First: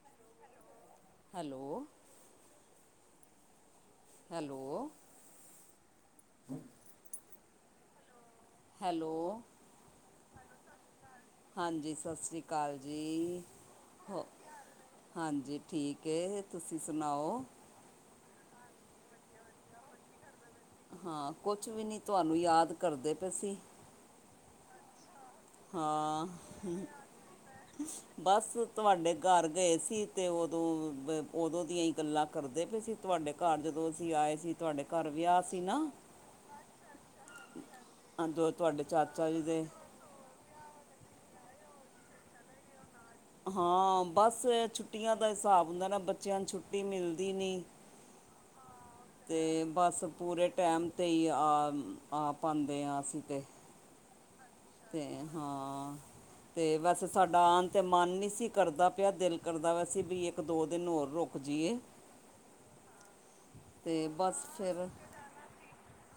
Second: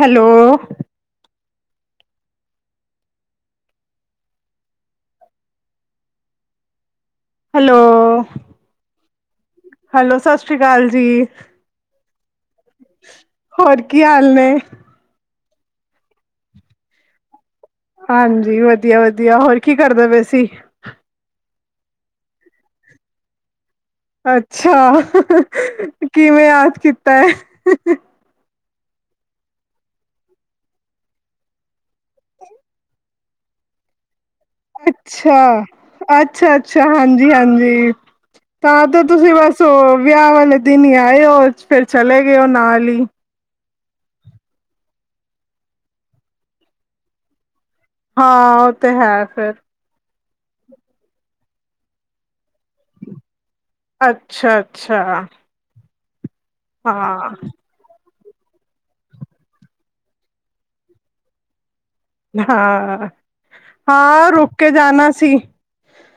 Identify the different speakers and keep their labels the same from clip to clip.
Speaker 1: Hello.
Speaker 2: Hello hello,
Speaker 1: hello,
Speaker 2: hello,
Speaker 1: hello ਸਤਿ ਸੀ ਅਕਾਲ ਜੀ
Speaker 2: ਹਾਂਜੀ ਸਤਿ ਸ਼੍ਰੀ ਅਕਾਲ ਜੀ
Speaker 1: ਹੋਰ ਕੀ
Speaker 2: ਹੋ
Speaker 1: ਹਾਲ ਨੇ
Speaker 2: ਹਾਂਜੀ, ਠੀਕ ਐ, ਤੁਸੀਂ ਸੁਣਾਓ?
Speaker 1: ਹਾਂਜੀ ਵਧੀਆ ਵਧੀਆ, ਹੋਰ ਕੀ ਕਰਦਾ ਪਏ ਸੀ?
Speaker 2: ਹਾਂ ਕੁਛ ਵੀ ਨੀ ਤੁਹਾਨੂੰ ਯਾਦ ਕਰਦੇ ਪਏ ਸੀ।
Speaker 1: ਅੱਛਾ,
Speaker 2: ਹਾਂ
Speaker 1: ਕਿਵੇਂ ਯਾਦ ਕੀਤਾ ਹੈ?
Speaker 2: ਬਸ ਤੁਹਾਡੇ ਘਰ ਗਏ ਸੀ ਤੇ ਉਦੋਂ-ਉਦੋਂ ਦੀਆਂ ਹੀ ਗੱਲਾਂ ਕਰਦੇ ਪਏ ਸੀ ਤੁਹਾਡੇ ਘਰ ਜਦੋਂ ਅਸੀਂ ਆਏ ਸੀ। ਤੁਹਾਡੇ ਘਰ
Speaker 1: ਅੱਛਾ
Speaker 2: ਵਿਆਹ ਸੀ ਨਾ
Speaker 1: ਅੱਛਾ ਅੱਛਾ, ਹਾਂਜੀ। ਜੀ ਹਾਂਜੀ
Speaker 2: ਅ, ਜੋ ਤੁਹਾਡੇ
Speaker 1: ਤਾਂ ਤੇ
Speaker 2: ਚਾਚਾ
Speaker 1: ਤੁਸੀਂ
Speaker 2: ਜੀ
Speaker 1: ਬਸ
Speaker 2: ਦੇ
Speaker 1: ਵਿਆਹ ਵਾਲੇ ਦਿਨ ਆਏ ਹੋ ਫੇਰ ਚਲੇ ਗਏ ਹੋ ਨਾਲ ਹੀ
Speaker 2: ਹਾਂ ਬਸ ਛੁੱਟੀਆਂ ਦਾ ਹਿਸਾਬ ਹੁੰਦਾ ਨਾ ਬੱਚਿਆਂ ਨੂੰ ਛੁੱਟੀ ਮਿਲਦੀ ਨੀ।
Speaker 1: ਹਾਂ, ਤੇ ਹੈ ਫਿਰ
Speaker 2: ਤੇ ਬਸ, ਪੂਰੇ ਟਾਈਮ 'ਤੇ ਹੀ ਆ ਆ ਪਾਉਦੇ ਹਾਂ ਅਸੀਂ ਤੇ
Speaker 1: ਅੱਛਾ ਅੱਛਾ,
Speaker 2: ਅਤੇ ਵੈਸੇ
Speaker 1: ਹਾਂ
Speaker 2: ਸਾਡਾ ਆਨ ਤਾਂ ਮਨ ਨਹੀਂ ਸੀ। ਅ ਕਰਦਾ ਪਿਆ ਦਿਲ ਕਰਦਾ ਵੈਸੇ ਵੀ ਇੱਕ ਦੋ ਦਿਨ ਹੋਰ ਰੁਕ ਜਾਈਏ।
Speaker 1: ਹਾਂ
Speaker 2: ਅਤੇ
Speaker 1: ਹਾਂ,
Speaker 2: ਬਸ
Speaker 1: ਰੁਕ ਕੇ
Speaker 2: ਫਿਰ
Speaker 1: ਜਾਣਾ ਸੀ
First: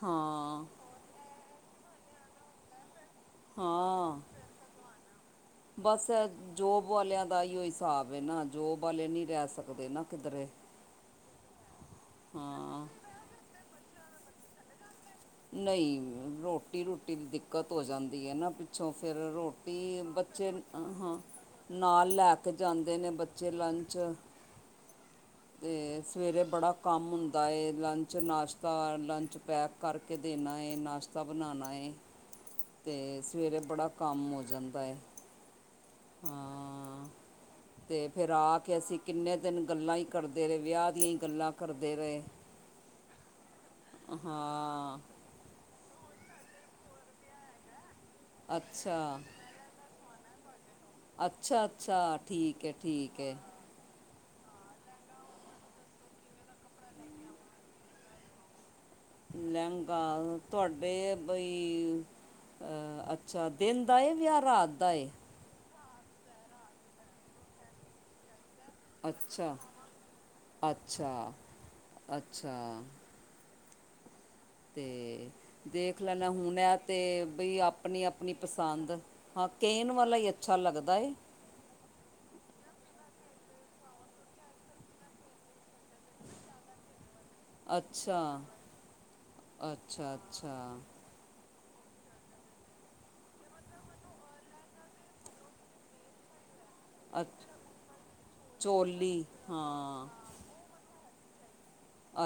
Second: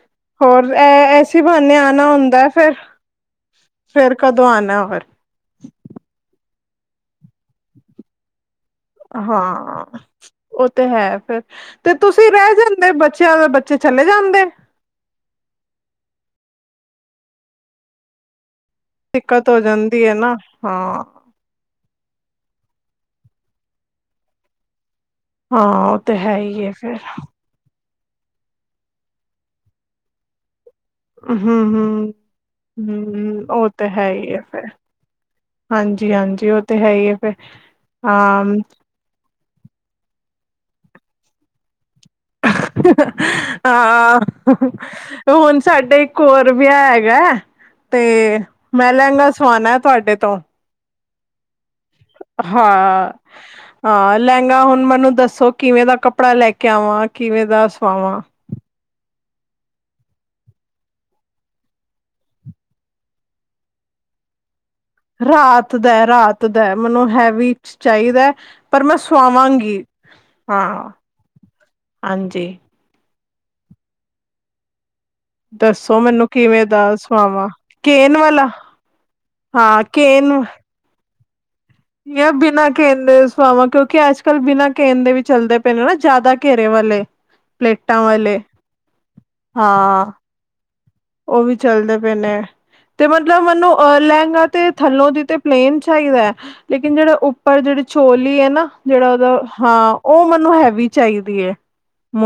Speaker 2: ਹਾਂ
Speaker 1: ਹੋਰ ਐ ਐਸੀ ਬਾਨੇ ਐ ਹੁੰਦਾ ਫਿਰ, ਫੇਰ
Speaker 2: ਹਾਂ
Speaker 1: ਕਦੋਂ ਆਣਾ ਹੋਰ?
Speaker 2: ਬਸ ਜੋਬ ਵਾਲਿਆਂ ਦਾ ਹੀ ਉਹ ਹਿਸਾਬ ਹੈ ਨਾ, ਜੋਬ ਵਾਲੇ ਨਹੀਂ ਰਹਿ
Speaker 1: ਹਾਂ
Speaker 2: ਸਕਦੇ ਨਾ ਕਿਧਰੇ
Speaker 1: ਉਹ ਤੇ ਹੈ ਫੇਰ ਤੇ ਤੁਸੀਂ ਰਹਿ
Speaker 2: ਹਾਂ
Speaker 1: ਜਾਂਦੇ ਬੱਚਿਆਂ ਦੇ ਬੱਚੇ ਚਲੇ ਜਾਂਦੇ,
Speaker 2: ਨਹੀਂ ਰੋਟੀ ਰੂਟੀ ਦੀ ਦਿੱਕਤ ਹੋ ਜਾਂਦੀ ਹੈ ਨਾ ਅੱਛੋਂ ਫਿਰ
Speaker 1: ਦਿੱਕਤ ਹੋ
Speaker 2: ਰੋਟੀ
Speaker 1: ਜਾਂਦੀ ਹੈ ਨਾ
Speaker 2: ਬੱਚੇ ਹਾਂ। ਨਾਲ ਲੈ ਕੇ ਜਾਂਦੇ ਨੇ ਬੱਚੇ ਲੰਚ
Speaker 1: ਹਾਂ ਉਹ
Speaker 2: ਤੇ
Speaker 1: ਹੈ
Speaker 2: ਸਵੇਰੇ
Speaker 1: ਹੀ
Speaker 2: ਬੜਾ
Speaker 1: ਹੈ ਫਿਰ
Speaker 2: ਕੰਮ ਹੁੰਦਾ ਲੰਚ ਨਾਸ਼ਤਾ ਲੰਚ ਪੈਕ ਕਰਕੇ ਦੇਣਾ। ਹੈ ਨਾਸ਼ਤਾ
Speaker 1: ਹੂੰ
Speaker 2: ਬਣਾਉਣਾ ਹੈ
Speaker 1: ਹੂੰ
Speaker 2: ਅਤੇ
Speaker 1: ਹੂੰ,
Speaker 2: ਸਵੇਰੇ
Speaker 1: ਉਹ ਤਾਂ
Speaker 2: ਬੜਾ
Speaker 1: ਹੈ ਹੀ
Speaker 2: ਕੰਮ
Speaker 1: ਆ
Speaker 2: ਹੋ
Speaker 1: ਫੇਰ
Speaker 2: ਜਾਂਦਾ ਹੈ
Speaker 1: ਹਾਂਜੀ, ਜੀ ਹਾਂਜੀ ਉਹ ਤੇ ਹੈ
Speaker 2: ਹਾਂ
Speaker 1: ਹੀ ਹੈ ਫਿਰ
Speaker 2: ਅਤੇ ਫਿਰ
Speaker 1: ਹਮ
Speaker 2: ਆ ਕੇ ਅਸੀਂ ਕਿੰਨੇ ਦਿਨ ਗੱਲਾਂ ਹੀ ਕਰਦੇ ਰਹੇ ਵਿਆਹ ਦੀਆਂ ਹੀ ਗੱਲਾਂ ਕਰਦੇ ਰਹੇ
Speaker 1: ਹ-ਹ ਹਾਂ
Speaker 2: ਹਾਂ
Speaker 1: ਹੁਣ ਸਾਡ ਇੱਕ ਹੋਰ ਵਿਆਹ ਹੈਗੈ ਤੇ ਮੈਂ
Speaker 2: ਅੱਛਾ
Speaker 1: ਲਹਿੰਗਾ ਸਵਾਣੈ ਤੁਹਾਡੇ ਤੋਂ
Speaker 2: ਅੱਛਾ ਅੱਛਾ ਠੀਕ ਹੈ
Speaker 1: ਹਾਂ
Speaker 2: ਠੀਕ ਹੈ
Speaker 1: ਹਾਂ ਲਹਿੰਗਾ ਹੁਣ ਮੈਨੂੰ ਦੱਸੋ ਕਿਵੇਂ ਦਾ ਕੱਪੜਾ ਲੈ ਕੇ ਆਵਾਂ ਕਿਵੇਂ ਦਾ ਸਵਾਵਾਂ
Speaker 2: ਲਹਿੰਗਾ ਤੁਹਾਡੇ ਬਈ ਅਹ ਅੱਛਾ ਦਿਨ ਦਾ ਵਿਆਹ ਰਾਤ ਦਾ ਏ
Speaker 1: ਰਾਤ ਦਾ ਰਾਤ ਦੈ ਮੈਨੂੰ ਹੈਵੀ ਚ ਚਾਹੀਦੈ ਪਰ ਮੈਂ
Speaker 2: ਅੱਛਾ
Speaker 1: ਸੁਆਵਾਂਗੀ ਹਾਂ
Speaker 2: ਅੱਛਾ
Speaker 1: ਹਾਂਜੀ
Speaker 2: ਅੱਛਾ ਤੇ [inaudible]
Speaker 1: ਦੱਸੋ
Speaker 2: ਦੇਖ
Speaker 1: ਮੈਨੂੰ
Speaker 2: ਲੈਣਾ ਹੁਣ
Speaker 1: ਕਿਵੇਂ
Speaker 2: ਐ
Speaker 1: ਦਾ
Speaker 2: ਤੇ
Speaker 1: ਸੁਆਵਾਂ
Speaker 2: ਬਈ ਆਪਣੀ-
Speaker 1: ਕੇਨ
Speaker 2: ਆਪਣੀ
Speaker 1: ਵਾਲਾ
Speaker 2: ਪਸੰਦ ਹਾਂ ਕੇਨ ਵਾਲਾ ਹੀ ਅੱਛਾ ਲੱਗਦਾ ਏ
Speaker 1: ਬਿਨਾਂ ਕੇਨ ਦੇ ਸਵਾਵਾਂ ਕਿਉਂਕਿ ਅੱਜ ਕੱਲ੍ਹ ਬਿਨਾਂ ਕੇਨ ਦੇ ਵੀ ਚੱਲਦੇ ਪਏ ਨੇ ਨਾ ਜ਼ਿਆਦਾ ਘੇਰੇ ਵਾਲੇ ਪਲੇਟਾਂ
Speaker 2: ਅੱਛਾ
Speaker 1: ਵਾਲੇ ਹਾਂ
Speaker 2: -ਅੱਛਾ- ਅੱਛਾ
Speaker 1: ਉਹ ਵੀ ਚੱਲਦੇ ਪਏ ਨੇ ਤੇ ਮਤਲਬ ਮੈਨੂੰ ਅ ਲਹਿੰਗਾ ਤੇ ਥੱਲੋਂ ਦੀ ਤੇ ਪਲੇਨ ਚਾਹੀਦੈ ਲੇਕਿਨ ਜਿਹੜਾ
Speaker 2: ਅੱਛ
Speaker 1: ਉੱਪਰ ਜਿਹੜੀ ਛੋਲੀ ਹੈ ਨਾ ਜਿਹੜਾ ਉਹਦਾ ਹਾਂ ਉਹ ਮੈਨੂੰ ਹੈਵੀ ਚਾਹੀਦੀ ਹੈ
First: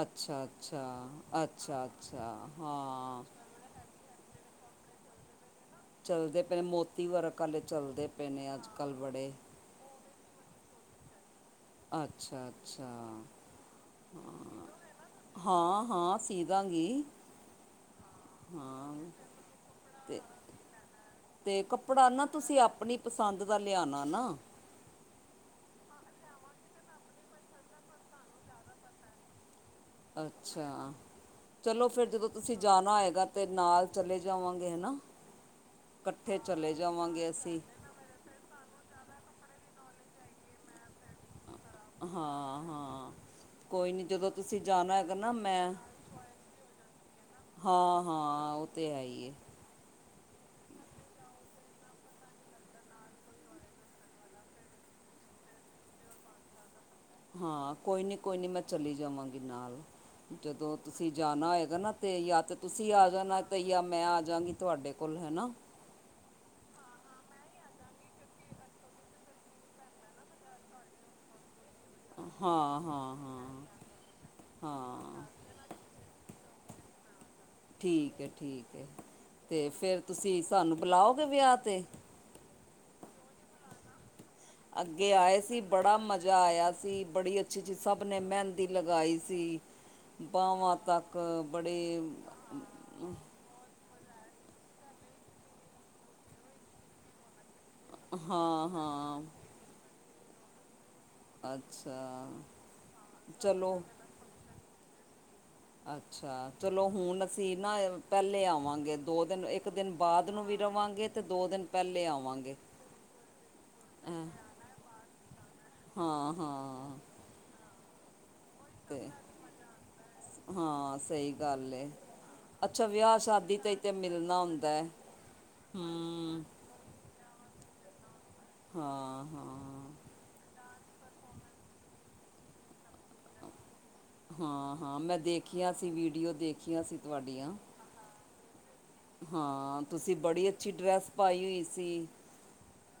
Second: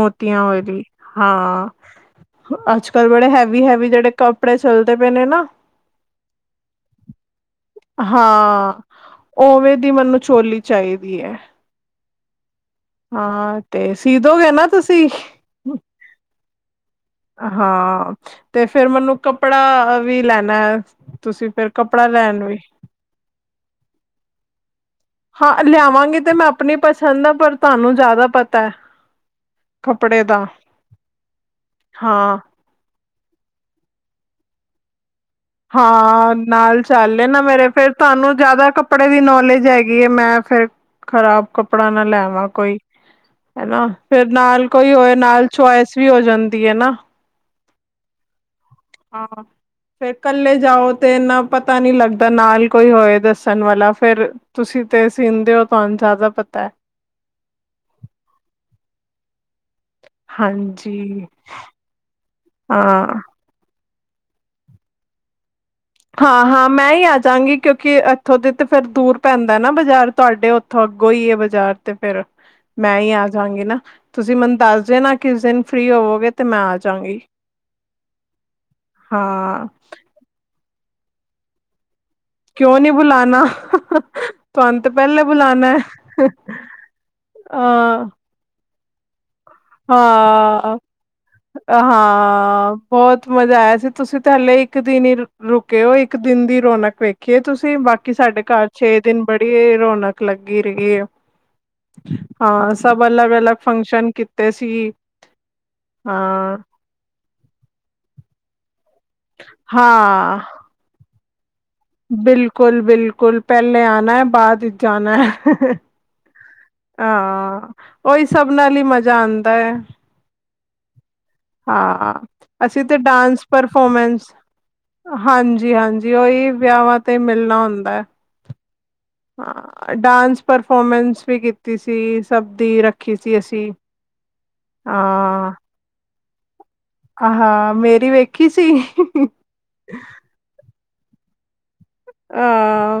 Speaker 2: ਅੱਛਾ
Speaker 1: ਵਾਲੀ
Speaker 2: -ਅੱਛਾ-
Speaker 1: ਹਾਂ
Speaker 2: ਅੱਛਾ -ਅੱਛਾ
Speaker 1: ਅੱਜ ਕੱਲ
Speaker 2: ਹਾਂ
Speaker 1: ਬੜੇ ਹੈਵੀ ਹੈਵੀ ਜਿਹੜੇ ਕੱਪੜੇ ਚੱਲਦੇ ਪਏ ਨੇ ਨਾ
Speaker 2: ਚੱਲਦੇ ਪਏ ਨੇ ਮੋਤੀ ਵਰਕ ਆਲੇ ਚੱਲਦੇ ਪਏ ਨੇ ਅੱਜ
Speaker 1: ਹਾਂ
Speaker 2: ਕੱਲ੍ਹ ਬੜੇ
Speaker 1: ਉਵੇਂ ਦੀ ਮੈਨੂੰ ਚੋਲੀ ਚਾਹੀਦੀ ਹੈ
Speaker 2: ਅੱਛਾ ਅੱਛਾ
Speaker 1: ਹਾਂ ਤੇ ਸੀ ਦੋਗੇ
Speaker 2: ਹਾਂ
Speaker 1: ਨਾ ਤੁਸੀਂ
Speaker 2: ਹਾਂ ਹਾਂ ਸੀ ਦਾਂਗੀ
Speaker 1: ਹਾਂ ਤੇ ਫਿਰ
Speaker 2: ਹਾਂ
Speaker 1: ਮੈਨੂੰ ਕੱਪੜਾ
Speaker 2: ਤੇ
Speaker 1: ਵੀ ਲੈਣਾ ਹੈ ਤੁਸੀਂ
Speaker 2: ਤੇ
Speaker 1: ਫਿਰ ਕੱਪੜਾ
Speaker 2: ਨਾ
Speaker 1: ਲੈਣ ਵੀ
Speaker 2: ਤੁਸੀਂ ਆਪਣੀ ਪਸੰਦ ਦਾ ਲਿਆਣਾ ਨਾ
Speaker 1: ਹਾਂ ਲਿਆਵਾਂਗੀ ਤੇ ਮੈਂ ਆਪਣੀ ਪਸੰਦ ਦਾ ਪਰ ਤੁਹਾਨੂੰ ਜ਼ਿਆਦਾ ਪਤਾ ਹੈ ਕੱਪੜੇ ਦਾ
Speaker 2: ਅੱਛਾ ਚਲੋ ਫਿਰ ਜਦੋਂ
Speaker 1: ਹਾਂ
Speaker 2: ਤੁਸੀਂ ਜਾਣਾ ਹੈਏਗਾ ਤੇ ਨਾਲ ਚਲੇ ਜਾਵਾਂਗੇ ਹਨਾ
Speaker 1: ਹਾਂ
Speaker 2: ਇਕੱਠੇ ਚਲੇ
Speaker 1: ਨਾਲ ਚੱਲ
Speaker 2: ਜਾਵਾਂਗੇ
Speaker 1: ਲੇਨਾ
Speaker 2: ਅਸੀਂ
Speaker 1: ਮੇਰੇ ਫੇਰ ਤੁਹਾਨੂੰ ਜਿਆਦਾ ਕੱਪੜੇ ਦੀ ਨੌਲੇਜ ਹੈਗੀ ਮੈਂ ਫੇਰ ਖਰਾਬ ਕਪ ਕੱਪੜਾ ਨਾ ਲੈਵਾਂ
Speaker 2: ਹਾਂ
Speaker 1: ਕੋਈ
Speaker 2: ਹਾਂ
Speaker 1: ਹਨਾ
Speaker 2: ਕੋਈ ਨਹੀਂ
Speaker 1: ਫੇਰ
Speaker 2: ਜਦੋਂ ਤੁਸੀਂ
Speaker 1: ਨਾਲ ਕੋਈ
Speaker 2: ਜਾਣਾ ਹੈਗਾ
Speaker 1: ਹੋਏ
Speaker 2: ਨਾ
Speaker 1: ਨਾਲ
Speaker 2: ਮੈਂ
Speaker 1: ਚਆਇਸ ਵੀ ਹੋ ਜਾਂਦੀ ਹੈ ਨਾ
Speaker 2: ਹਾਂ ਹਾਂ ਤੇ ਆਈਏ
Speaker 1: ਫੇਰ ਕੱਲੇ ਜਾਓ ਤੇ ਇੰਨਾ ਪਤਾ ਨਹੀਂ ਲੱਗਦਾ ਨਾਲ ਕੋਈ ਹੋਏ ਦੱਸਣ ਵਾਲਾ ਫੇਰ ਤੁਸੀਂ ਤੇ ਸੀਨਦੇ ਹੋ ਤੁਹਾਨੂੰ ਜ਼ਿਆਦਾ ਪਤਾ
Speaker 2: ਹਾਂ ਕੋਈ ਨੀ ਕੋਈ ਨੀ ਮੈਂ ਚਲੀ ਜਾਵਾਂਗੀ ਨਾਲ ਜਦੋਂ ਤੁਸੀਂ
Speaker 1: ਹਾਂਜੀ
Speaker 2: ਜਾਣਾ ਹੋਏਗਾ ਨਾ ਤੇ ਯਾ ਤੇ ਤੁਸੀਂ ਆ
Speaker 1: ਹਾਂ।
Speaker 2: ਜਾਣਾ ਤੇ ਯਾ ਮੈਂ ਆਜਗੀ ਤੁਹਾਡੇ ਕੋਲ ਹੈਨਾ
Speaker 1: ਹਾਂ ਹਾਂ ਮੈਂ ਹੀ ਆਜਾਂਗੀ ਕਿਉਂਕਿ ਇੱਥੋਂ ਦੇ ਤੇ ਫਿਰ ਦੂਰ ਪੈਂਦਾ ਨਾ ਬਾਜ਼ਾਰ ਤੁਹਾਡੇ ਉੱਥੋਂ ਅੱਗੋਂ ਹੀ ਹੈ ਬਾਜ਼ਾਰ ਤੇ ਫਿਰ
Speaker 2: ਹਾਂ
Speaker 1: ਮੈਂ ਹੀ
Speaker 2: ਹਾਂ
Speaker 1: ਆ
Speaker 2: ਹਾਂ
Speaker 1: ਜਾਵਾਂਗੀ ਨਾ ਤੁਸੀਂ ਮੈਨੂੰ ਦੱਸ ਦੇਨਾ
Speaker 2: ਹਾਂ
Speaker 1: ਕਿਸ ਦਿਨ ਫਰੀ ਹੋਵੋਗੇ ਤੇ ਮੈਂ ਆ ਜਾਾਂਗੀ
Speaker 2: ਠੀਕ ਹੈ ਠੀਕ ਹੈ ਤੇ ਫੇਰ ਤੁਸੀਂ ਸਾਨੂੰ ਬੁਲਾਓਗੇ ਵਿਆਹ ਤੇ
Speaker 1: ਕਿਉਂ ਨਹੀਂ ਬੁਲਾਨਾ
Speaker 2: ਅੱਗੇ ਆਏ ਸੀ ਬੜਾ ਮਜ਼ਾ ਆਇਆ ਸੀ ਬੜੀ ਅੱਛੀ ਚੀਜ਼ ਸਭ ਨੇ ਮਹਿੰਦੀ ਦੀ ਲਗਾਈ ਸੀ ਬਾਹਾਂ
Speaker 1: ਹਾਂ-ਹਾਂ
Speaker 2: ਤੱਕ ਬੜੇ
Speaker 1: ਬਹੁਤ ਮਜ਼ਾ ਆਇਆ ਸੀ ਤੁਸੀਂ ਤੇ ਹਲੇ ਇੱਕ ਦਿਨ ਹੀ ਰੁਕੇ ਓ ਇੱਕ ਦਿਨ ਦੀ ਰੌਣਕ ਵੇਖੀਏ ਤੁਸੀਂ ਬਾਕੀ ਸਾਡੇ
Speaker 2: ਹਾਂ
Speaker 1: ਘਰ ਛੇ
Speaker 2: ਹਾਂ
Speaker 1: ਦਿਨ ਬੜੀ ਰੌਣਕ ਲੱਗੀ ਰਹੀ‌ ਏ
Speaker 2: ਅੱਛਾ
Speaker 1: ਹਾਂ ਸਭ ਅਲਗ ਅਲਗ
Speaker 2: ਚਲੋ
Speaker 1: ਫੰਕਸ਼ਨ ਕੀਤੇ ਸੀ
Speaker 2: ਅੱਛਾ
Speaker 1: ਹਾਂ
Speaker 2: ਚਲੋ ਹੁਣ ਅਸੀਂ ਨਾ ਪਹਿਲੇ ਆਵਾਂਗੇ ਦੋ ਦਿਨ ਇੱਕ ਦਿਨ ਬਾਅਦ
Speaker 1: ਹਾਂ।
Speaker 2: ਨੂੰ ਵੀ ਰਵਾਂਗੇ ਤੇ ਦੋ ਦਿਨ ਪਹਿਲੇ ਆਵਾਂਗੇ
Speaker 1: ਬਿਲਕੁਲ ਬਿਲਕੁਲ ਪਹਿਲੇ
Speaker 2: ਅ
Speaker 1: ਆਣਾ ਹੈ ਬਾਅਦ ਵਿਚ ਜਾਣਾ ਹੈ
Speaker 2: ਹਾਂ ਹਾਂ
Speaker 1: ਆਾਂ ਓਹੀ ਸਭ ਨਾਲ ਹੀ
Speaker 2: ਤੇ
Speaker 1: ਮਜ਼ਾ ਆਉਂਦਾ ਏ
Speaker 2: ਹਾਂ ਸਹੀ ਗੱਲ ਏ
Speaker 1: ਹਾਂ ਅਸੀਂ
Speaker 2: ਅੱਛਾ
Speaker 1: ਤੇ
Speaker 2: ਵਿਆਹ
Speaker 1: ਡਾਂਸ
Speaker 2: ਸ਼ਾਦੀ ਤੇ ਤੇ
Speaker 1: ਪਰਫੋਮੈਂਸ
Speaker 2: ਮਿਲਣਾ ਹੁੰਦਾ ਹੈ
Speaker 1: ਹਾਂਜੀ-ਹਾਂਜੀ
Speaker 2: ਹਮ
Speaker 1: ਉਓਹੀ ਵਿਆਹਾਂ ਤੇ ਮਿਲ ਨਾ ਹੁੰਦਾ ਹਾਂ ਡਾਂਸ ਪਰਫੋਰਮੈਂਸ ਵੀ ਕੀਤੀ ਸੀ ਸਭ ਦੀ ਰੱਖੀ ਸੀ ਅਸੀਂ
Speaker 2: ਹਾਂ ਹਾਂ ਮੈਂ ਦੇਖੀਆਂ ਸੀ ਵੀਡੀਓ ਦੇਖੀਆਂ ਸੀ ਤੁਹਾਡੀਆਂ
Speaker 1: ਆਹ ਮੇਰੀ ਵੇਖੀ ਸੀ
Speaker 2: ਹਾਂ ਤੁਸੀਂ ਬੜੀ ਅੱਛੀ ਡਰੈੱਸ ਪਾਈ ਹੋਈ ਸੀ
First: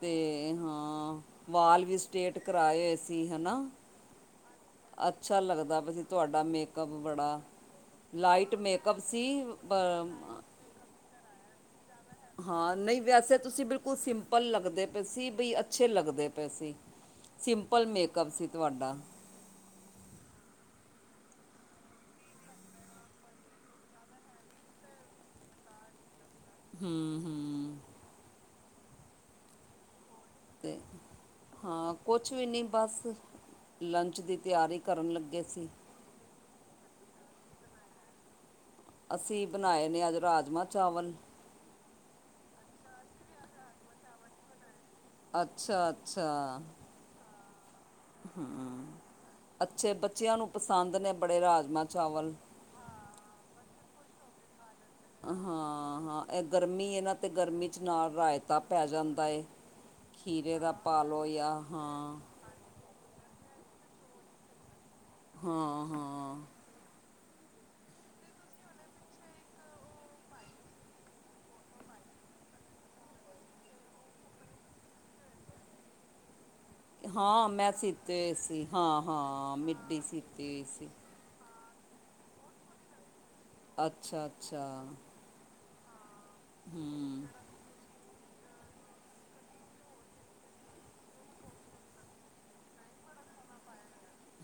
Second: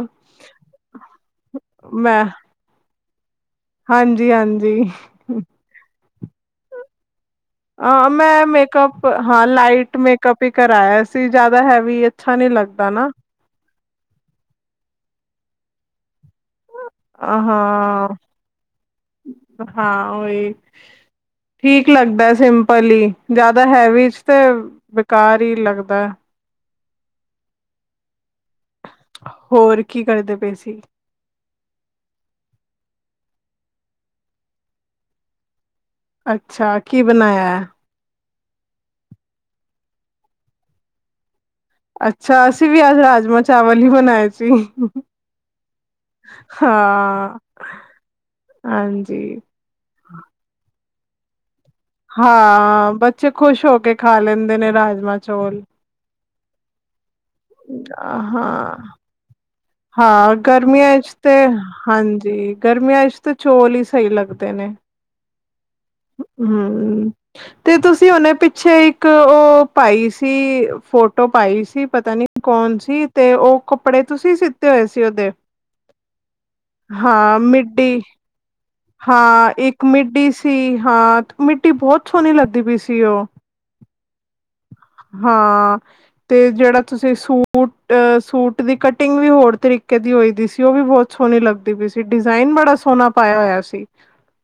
Speaker 2: ਤੇ ਹਾਂ ਵਾਲ ਵੀ
Speaker 1: ਮੈਂ
Speaker 2: ਸਟੇਟ ਕਰਵਾਏ। ਹੀ ਹਨਾ,
Speaker 1: ਹਾਂਜੀ, ਹਾਂਜੀ,
Speaker 2: ਅੱਛਾ ਲੱਗਦਾ ਬਈ। ਤੁਹਾਡਾ ਮੇਕਅੱਪ ਬੜਾ
Speaker 1: ਹਾਂ ਮੈਂ
Speaker 2: ਲਾਈਟ
Speaker 1: ਮੇਕਅਪ
Speaker 2: ਸੀ
Speaker 1: ਹਾਂ ਲਾਈਟ ਮੇਕਅਪ ਹੀ ਕਰਾਇਆ ਸੀ ਜਾ ਜਿਆਦਾ ਹੈ ਵੀ ਅੱਛਾ ਨੀ ਲੱਗਦਾ ਨਾ।
Speaker 2: ਕੁਲ ਸਿੰਪਲ ਲੱਗਦੇ ਪਏ ਸੀਂ ਵੀਈ ਅੱਛੇ ਲੱਗਦੇ ਪ
Speaker 1: ਆਹ ਹਾਂ
Speaker 2: ਸੀ ਤੁਹਾਡਾ
Speaker 1: ਹਾਂ, ਔਹੀ। ਠੀਕ ਲੱਗਦਾ ਸਿੰਪਲ ਹੀ ਜ਼ਿਆਦਾ ਹੈਵੀ ਚ ਤੇ ਬੇਕਾਰ ਹੀ ਲੱਗਦਾ।
Speaker 2: ਹੂੰ, ਹੂੰ।
Speaker 1: ਹੋਰ ਕੀ ਕਰਦੇ ਪਏ
Speaker 2: ਤੇ
Speaker 1: ਸੀ
Speaker 2: ਹਾਂ ਕੁਛ ਵੀ ਨੀ ਬਸ ਲੰਚ ਦੀ ਤਿਆਰੀ ਕਰਨ ਲੱਗੇ ਸੀ।
Speaker 1: ਅੱਛਾ ਕੀ ਬਣਾਇਆ ਹੈ?
Speaker 2: ਅਸੀਂ ਬਣਾਏ ਨੇ ਅੱਜ ਰਾਜਮਾਂ ਚਾਵਲ
Speaker 1: ਅੱਛਾ ਅਸੀਂ ਵੀ ਅੱਜ ਰਾਜਮਾਂ ਚਾਵਲ ਹੀ ਬਣਾਏ ਸੀ।
Speaker 2: ਅੱਛਾ -ਅੱਛਾ,
Speaker 1: ਹਾਂ
Speaker 2: ਹੂੰ
Speaker 1: ਹਾਂਜੀ
Speaker 2: ਅੱਛੇ ਬੱਚਿਆਂ ਨੂੰ ਪਸੰਦ ਨੇ। ਬੜੇ ਰਾਜ
Speaker 1: ਹਾਂ ਬੱਚੇ ਖੁਸ਼ ਹੋ ਕੇ ਖਾ ਲੈਂਦੇ ਨੇ। ਰਾਜਮਾਂ
Speaker 2: ਹਾਂ
Speaker 1: ਚੋਲ
Speaker 2: ਹਾਂ ਇਹ ਗਰਮੀ ਇਹ ਨਾ ਤੇ ਗਰਮੀ 'ਚ ਨਾਲ ਰਾਇਤਾ
Speaker 1: ਹਾਂ,
Speaker 2: ਪੈ ਜਾਂਦਾ ਏ।
Speaker 1: ਹਾਂ,
Speaker 2: ਖੀਰੇ ਦਾ
Speaker 1: ਗਰਮੀਆਂ
Speaker 2: ਪਾ
Speaker 1: ਚ
Speaker 2: ਲਓ
Speaker 1: ਤੇ
Speaker 2: ਜਾਂ ਹਾਂ
Speaker 1: ਹਾਂਜੀ ਗਰਮੀਆਂ ਚ ਤੇ ਚੌਲ ਹੀ ਸਹੀ ਲੱਗਦੇ ਨੇ।
Speaker 2: ਹਾਂ, ਹਾਂ।
Speaker 1: ਹੂੰ, ਤੇ ਤੁਸੀਂ ਉਹਨੇ ਪਿੱਛੇ ਇੱਕ ਉਹ ਪਾਈ ਸੀ ਫੋਟੋ ਪਾਈ ਸੀ, ਪਤਾ ਨੀ ਕੌਣ ਸੀ ਤੇ ਉਹ ਕੱਪੜੇ ਤੁਸੀਂ ਸਿੱਤੇ ਹੋਏ ਸੀ ਉਹਦੇ।
Speaker 2: ਹਾਂ ਮੈਂ ਸੀਤੇ ਸੀ।
Speaker 1: ਹਾਂ ਇੱਕ ਮਿੱਡੀ ਸੀ ਹਾਂ। ਮਿੱਡੀ ਬਹੁਤ ਸੋਹਣੀ ਲੱਗਦੀ ਪਈ ਸੀ ਉਹ।
Speaker 2: ਅੱਛਾ, ਅੱਛਾ
Speaker 1: ਹਾਂ, ਤੇ ਜਿਹੜਾ ਤੁਸੀਂ
Speaker 2: ਹੂੰ
Speaker 1: ਸੂਟ ਸੂਟ ਦੀ ਕਟਿੰਗ ਵੀ ਹੋਰ ਤਰੀਕੇ ਦੀ ਹੋਈ ਦੀ ਸੀ ਉਹ ਵੀ ਬਹੁਤ ਸੋਹਣੀ ਲੱਗਦੀ ਪਈ ਸੀ ਡਿਜ਼ਾਇਨ ਬੜਾ ਸੋਹਣਾ ਪਾਇਆ ਹੋਇਆ ਸੀ।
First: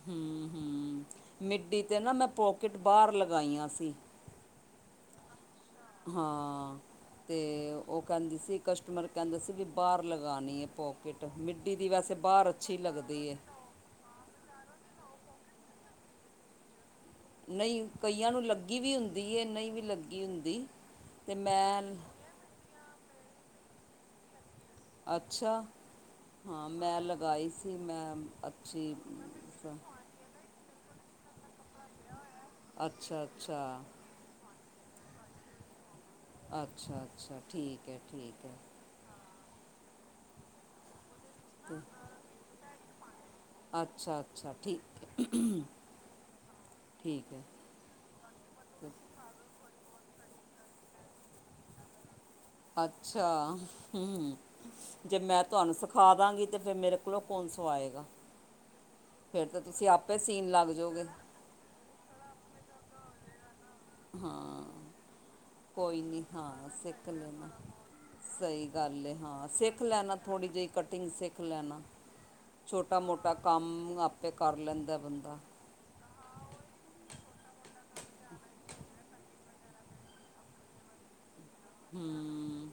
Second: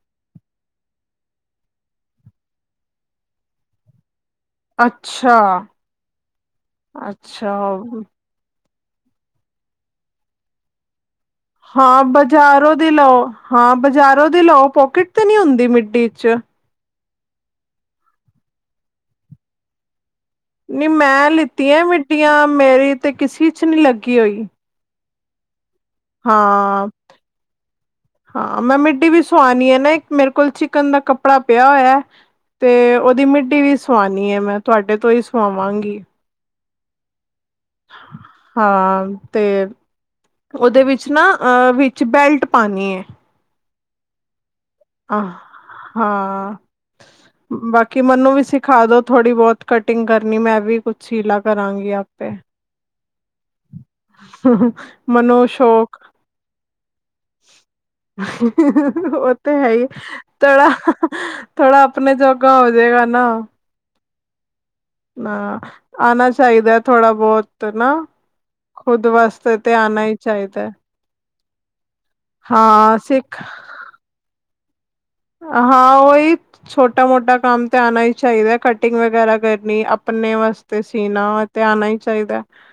Speaker 2: ਹੂੰ, ਹੂੰ ਮਿੱਡੀ ਤੇ ਨਾ ਮੈਂ ਪੋਕਿਟ ਬਾਹਰ ਲਗਾਈਆਂ ਸੀ।
Speaker 1: ਅੱਛਾ!
Speaker 2: ਹਾਂ, ਤੇ
Speaker 1: ਅੱਛਾ
Speaker 2: ਉਹ ਕਹਿੰਦੀ ਸੀ ਕਸਟਮਰ ਕਹਿੰਦੇ ਸੀ ਵੀ ਬਾਹਰ ਲਗਾਉਣੀ ਹੈ ਪੋਕਿਟ ਮਿੱਡੀ ਦੀ
Speaker 1: ਹਾਂ,
Speaker 2: ਵੈਸੇ ਬਾਹਰ
Speaker 1: ਬਾਜ਼ਾਰੋਂ
Speaker 2: ਅੱਛੀ
Speaker 1: ਦੀ ਲਓ
Speaker 2: ਲੱਗਦੀ ਹੈ।
Speaker 1: ਹਾਂ ਬਾਜ਼ਾਰੋਂ ਦੀ ਲਓ ਪੋਕਿਟ ਤੇ ਨਹੀਂ ਹੁੰਦੀ ਮਿੱਡੀ ਚ
Speaker 2: ਨਹੀਂ ਕਈਆਂ ਨੂੰ ਲੱਗੀ ਵੀ ਹੁੰਦੀ ਹੈ, ਨਹੀਂ ਵੀ ਲੱਗੀ ਹੁੰਦੀ
Speaker 1: ਨੀ ਮੈਂ ਲਿੱਤੀਆਂ ਮਿੱਡੀਆਂ ਮੇਰੀ ਤੇ ਕਿਸੇ ਚ ਨਹੀਂ ਲੱਗੀ ਹੋਈ
Speaker 2: ਅੱਛਾ
Speaker 1: ਹਾਂ-
Speaker 2: ਮੈਂ ਲਗਾਈ ਸੀ ਮੈਂ
Speaker 1: ਹਾਂ, ਮੈਂ
Speaker 2: ਅੱਛੀ
Speaker 1: ਮਿੱਟੀ ਵੀ ਸਵਾਣੀ ਹੈ ਨਾ ਇੱਕ ਮੇਰੇ ਕੋਲ ਚ ਕਨ ਦਾ ਕੱਪੜਾ ਪਿਆ ਹੋਇਆ, ਤੇ ਉਹਦੀ
Speaker 2: ਅੱਛਾ
Speaker 1: ਮਿੱਡੀ ਵੀ
Speaker 2: ਅੱਛਾ
Speaker 1: ਸਵਾਣੀ ਹੈ ਮੈਂ ਤੁਹਾਡੇ ਤੋਂ ਹੀ ਸੁਵਾਵਾਂਗੀ
Speaker 2: ਅੱਛਾ -ਅੱਛਾ। ਠੀਕ ਹੈ -ਠੀਕ ਹੈ।
Speaker 1: ਹਾਂ ਤੇ, ਉਹਦੇ ਵਿੱਚ ਵਿਚ ਨਾ,
Speaker 2: ਤੇ
Speaker 1: ਵਿੱਚ ਬੈਲਟ ਪਾਉਣੀ ਹੈ
Speaker 2: ਅੱਛਾ -ਅੱਛਾ। ਠੀਕ
Speaker 1: ਹਾਂ,
Speaker 2: ਠੀਕ ਹੈ
Speaker 1: ਬਾਕੀ ਮੈਨੂੰ ਵੀ ਸਿਖਾ
Speaker 2: ਤੇ
Speaker 1: ਦੋ ਥੋੜ੍ਹੀ ਬਹੁਤ ਘਟੀ ਕਟਿੰਗ ਕਰਨੀ ਮੈਂ ਵੀ ਕੁਛ ਸੀਲਾ ਕਰਾਂਗੀ ਆਪ
Speaker 2: ਅੱਛਾ, ਹਮ! ਜੇ ਮੈਂ
Speaker 1: ਮੈਨੂੰ
Speaker 2: ਤੁਹਾਨੂੰ
Speaker 1: ਸ਼ੌਕ
Speaker 2: ਸਿਖਾ ਦਾਂਗੀ ਅਤੇ ਫਿਰ ਮੇਰੇ ਕੋਲੋਂ ਕੌਣ ਸਵਾਏਗਾ
Speaker 1: ਉਹ
Speaker 2: ਫਿਰ
Speaker 1: ਤੇ
Speaker 2: ਤਾਂ
Speaker 1: ਹੈ ਹੀ।
Speaker 2: ਤੁਸੀਂ ਆਪੇ ਸੀਨ ਲੱਗ
Speaker 1: ਥੋੜਾ-
Speaker 2: ਜਾਓਗੇ
Speaker 1: ਥੋੜਾ ਆਪਣੇ ਜੋਗਾ ਜੇਗਾ ਨਾ
Speaker 2: ਹਾਂ
Speaker 1: ਨਾ
Speaker 2: ਕੋਈ ਨਹੀਂ
Speaker 1: ਆਣਾ
Speaker 2: ਹਾਂ
Speaker 1: ਚਾਹੀਦਾ
Speaker 2: ਸਿੱਖ
Speaker 1: ਥੋੜ੍ਹਾ
Speaker 2: ਲੈਣਾ
Speaker 1: ਬਹੁਤ ਨਾ।
Speaker 2: ਸਹੀ ਗੱਲ
Speaker 1: ਖੁਦ
Speaker 2: ਏ ਹਾਂ
Speaker 1: ਵਾਸਤੇ ਤੇ
Speaker 2: ਸਿੱਖ
Speaker 1: ਆਣਾ
Speaker 2: ਲੈਣਾ
Speaker 1: ਹੀ
Speaker 2: ਥੋੜ੍ਹੀ ਜਿਹੀ
Speaker 1: ਚਾਹੀਦਾ।
Speaker 2: ਕਟਿੰਗ ਸਿੱਖ ਲੈਣਾ
Speaker 1: ਹਾਂ
Speaker 2: ਛੋਟਾ- ਮੋਟਾ
Speaker 1: ਸਿੱਖ
Speaker 2: ਕੰਮ ਆਪੇ ਕਰ ਲੈਂਦਾ ਬੰਦਾ
Speaker 1: ਹਾਂ, ਉਹੀ ਛੋਟਾ -ਮੋਟਾ ਕੰਮ ਤੇ ਆਉਣਾ ਹੀ ਚਾਹੀਦਾ ਹੈ। ਕਟਿੰਗ ਵਗੈਰਾ ਕਰਨੀ ਆਪਣੇ ਵਾਸਤੇ ਸੀਣਾ ਤੇ ਆਉਣਾ ਹੀ ਚਾਹੀਦਾ।
Speaker 2: ਹੂੰ।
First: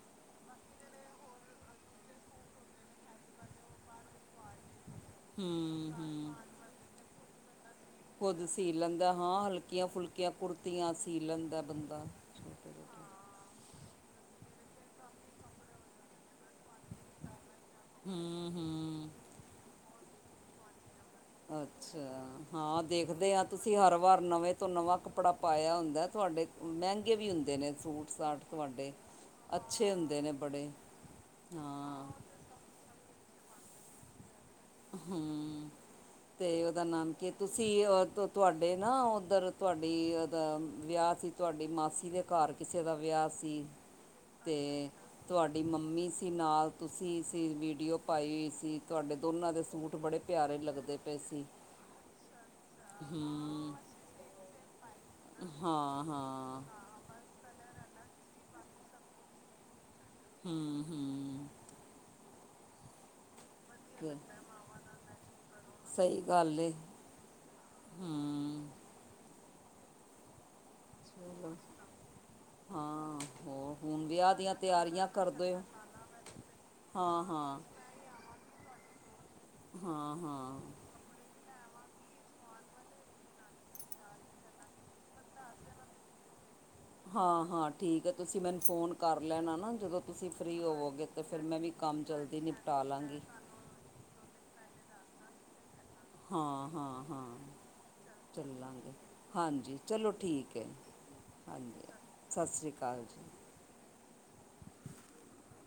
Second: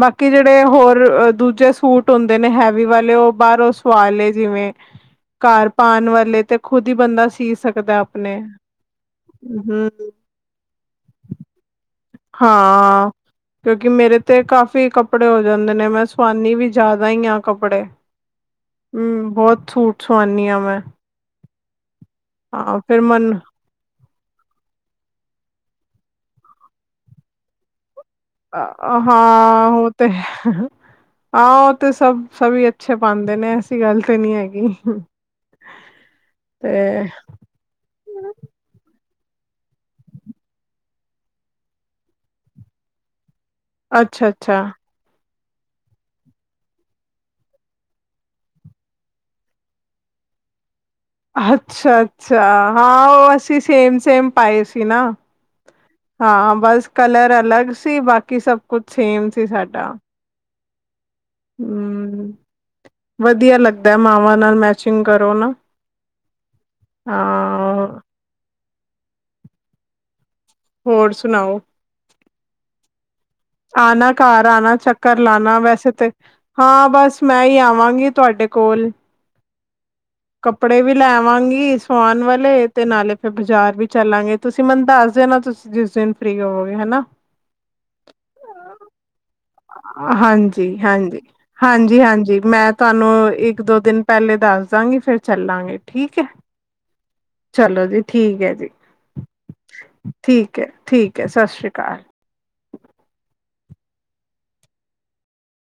Speaker 1: ਬਾਕੀ ਕਿ ਜਿਹੜੇ ਹੋਰ ਦੂਜੇ ਸੂਟ ਹੁੰਦੇ ਨੇ ਹੈਵੀ ਵਾਲੇ ਉਹ ਬਾਹਰੋਂ ਸਵਾ ਲਏ ਜਿਵੇਂ ਘਰ
Speaker 2: ਹੂੰ
Speaker 1: ਪਾਉਣ
Speaker 2: ਹੂੰ
Speaker 1: ਵਾਲੇ ਤੇ ਕਿ ਬੰਦਾ ਸੀ ਸਕੇ
Speaker 2: ਖੁਦ ਸੀ ਲੈਂਦਾ ਹਾਂ ਹਲਕੀਆਂ
Speaker 1: ਹਮ
Speaker 2: ਫੁਲਕੀਆਂ ਕੁੜਤੀਆਂ ਸੀ ਲੈਂਦਾ ਬੰਦਾ ਛੋਟੇ
Speaker 1: ਹਾਂ
Speaker 2: ਛੋਟੇ
Speaker 1: ਕਿਉਂਕਿ ਮੇਰੇ ਤੇ ਕਾਫੀ ਕੱਪੜੇ ਹੋ ਜਾਂਦੇ ਨੇ ਮੈਂ ਸਵਾਨੀ ਵੀ ਜ਼ਿਆਦਾ ਹੀ ਆ ਕੱਪੜੇ
Speaker 2: ਹੂੰ ਹੂੰ।
Speaker 1: ਹਮ ਬਹੁਤ ਸੂਟ ਸੁਵਾਨੀ ਹਾਂ ਮੈਂ
Speaker 2: ਅ ਅੱਛਾ ਹਾਂ
Speaker 1: ਫਿਰ ਮਨ
Speaker 2: ਦੇਖਦੇ ਹਾਂ ਤੁਸੀਂ ਹਰ ਵਾਰ ਨਵੇਂ ਤੋਂ ਨਵਾਂ ਕੱਪੜਾ ਪਾਇਆ ਹੁੰਦਾ ਤੁਹਾਡੇ ਮਹਿੰਗੇ ਵੀ ਹੁੰਦੇ ਨੇ ਸੂਟ ਸਾਟ ਤੁਹਾਡੇ।
Speaker 1: ਹਾਂ ਉਹ
Speaker 2: ਅੱਛੇ
Speaker 1: ਤੇ
Speaker 2: ਹੁੰਦੇ ਨੇ
Speaker 1: ਹਾਂ
Speaker 2: ਬੜੇ
Speaker 1: ਉਹ ਤੇ ਹ-ਹ-ਹ
Speaker 2: ਹਾਂ
Speaker 1: ਸਭ ਸਭੀ ਅੱਛੇ ਪਾਂਦੇ ਕ ਨੇ ਐਸੀ ਗੱਲ ਤਾਂ ਨਹੀਂੀ ਹੈਗੀ
Speaker 2: ਹਮ ਤੇ ਉਹਦਾ ਨਾਮ ਕੀ ਤੁਸੀਂ ਤੁਹਾਡੇ ਨਾ ਉੱਧਰ ਤੁਹਾਡੀ ਵਿਆਹ ਸੀ ਤੁਹਾਡੀ ਮਾਸੀ ਦੇ ਘਰ ਕਿਸੇ ਦਾ ਵਿਆਹ ਸੀ
Speaker 1: ਅੱਛਾ -ਅੱਛਾ
Speaker 2: ਤੇ ਤੁਹਾਡੀ ਮੰਮੀ ਸੀ ਨਾਲ ਤੁਸੀਂ ਸੀ ਵੀਡੀਓ ਪਾਈ ਹੋ ਸੀ ਤੁਹਾਡੇ ਦੋਨਾਂ ਦੇ ਸੂਟ ਬੜੇ ਪਿਆਰੇ ਲੱਗਦੇ ਪਏ ਸੀ
Speaker 1: ਅੱਛਾ -ਅੱਛਾ ਹਾਂ ਉਹ ਅਸੀਂ
Speaker 2: ਹੂੰ
Speaker 1: ਸੇਮ ਸੇਮ ਪਾਏ ਨਾ ਹਾਂ ਬਸ ਕਲਰ ਅਲੱਗ ਸੀ ਬਾਕੀ ਸਭ ਕੁਛ ਸੇਮ ਸੀ ਸਾਡਾ
Speaker 2: ਹਮ -ਹਮ
Speaker 1: ਹਮ ਵਧ ਵਧੀਆ ਲੱਗਦਾ
Speaker 2: ਤੇ
Speaker 1: ਮਾਵਾਂ ਨਾਲ ਮੈਚਿੰਗ ਕਰੋ ਨਾ
Speaker 2: ਸਹੀ ਗੱਲ ਏ
Speaker 1: ਹਾਂ
Speaker 2: ਹੂੰ
Speaker 1: ਹੋਰ
Speaker 2: ਚਲੋ
Speaker 1: ਸੁਣਾਓ
Speaker 2: ਹਾਂ ਹੋਰ ਹੁਣ
Speaker 1: ਆਣਾ
Speaker 2: ਵਿਆਹ
Speaker 1: ਘਰ
Speaker 2: ਦੀਆਂ
Speaker 1: ਆਣਾ
Speaker 2: ਤਿਆਰੀਆਂ
Speaker 1: ਚੱਕਰ
Speaker 2: ਕਰਦੇ
Speaker 1: ਲਾਉਣਾ
Speaker 2: ਹੋ
Speaker 1: ਵੈਸੇ ਤੇ ਹਾਂ ਬਸ ਮੈਂ ਹੀ ਆਵਾਂਗੀ ਤੁਹਾਡੇ ਕੋਲ
Speaker 2: ਹਾਂ ਹਾਂ
Speaker 1: ਕੱਪੜੇ ਵੀ ਲੈਵਾਂਗੀ ਸਉਣ ਵਾਲੇ ਤੇ ਨਾਲੇ ਫਿਰ ਬਾਜ਼ਾਰ ਵੀ ਚੱਲਾਂਗੇ ਤੁਸੀਂ ਮੈਨੂੰ ਦੱਸ ਦਿ ਨਾ ਤੁਸੀਂ ਜਿਸ ਦਿਨ ਫ੍ਰਰੀ ਹੋਵੋਗੇ ਹਨਾ
Speaker 2: ਹਾਂ -ਹਾਂ ਠੀਕ ਹੈ ਤੁਸੀਂ ਮੈਨੂੰ ਫੋਨ ਕਰ ਲੈ
Speaker 1: ਹਾਂਜੀ -ਹਾਂਜੀ-
Speaker 2: ਮੈਂ ਵੀ
Speaker 1: ਹਾਂਜੀ-
Speaker 2: ਕੰਮ
Speaker 1: ਹਾਂਜੀ
Speaker 2: ਜਲਦੀ
Speaker 1: ਮੈਂ
Speaker 2: ਨਿਪਟਾ
Speaker 1: ਤੁਹਾਨੂੰ
Speaker 2: ਲਾਂਗੀ
Speaker 1: ਇੱਕ ਦੋ ਦਿਨ ਪਹਿਲੇ ਦੱਸ ਫੇਰ ਚੱਲਾਂਗੇ ਠੀਕ ਹੈ
Speaker 2: ਹਾਂ -ਹਾਂ- ਹਾਂ
Speaker 1: ਚਲੋ ਜੀ ਠੀਕ ਹੈ ਜੀ
Speaker 2: ਚੱਲਾਂਗੇ ਹਾਂਜੀ ਚਲੋ ਠੀਕ ਹੈ
Speaker 1: ਠੀਕ ਹੈ ਸਤਿ ਸ਼੍ਰੀ
Speaker 2: ਹਾਂਜੀ
Speaker 1: ਅਕਾਲ
Speaker 2: ਸਤਿ ਸ਼੍ਰੀ ਅਕਾਲ ਜੀ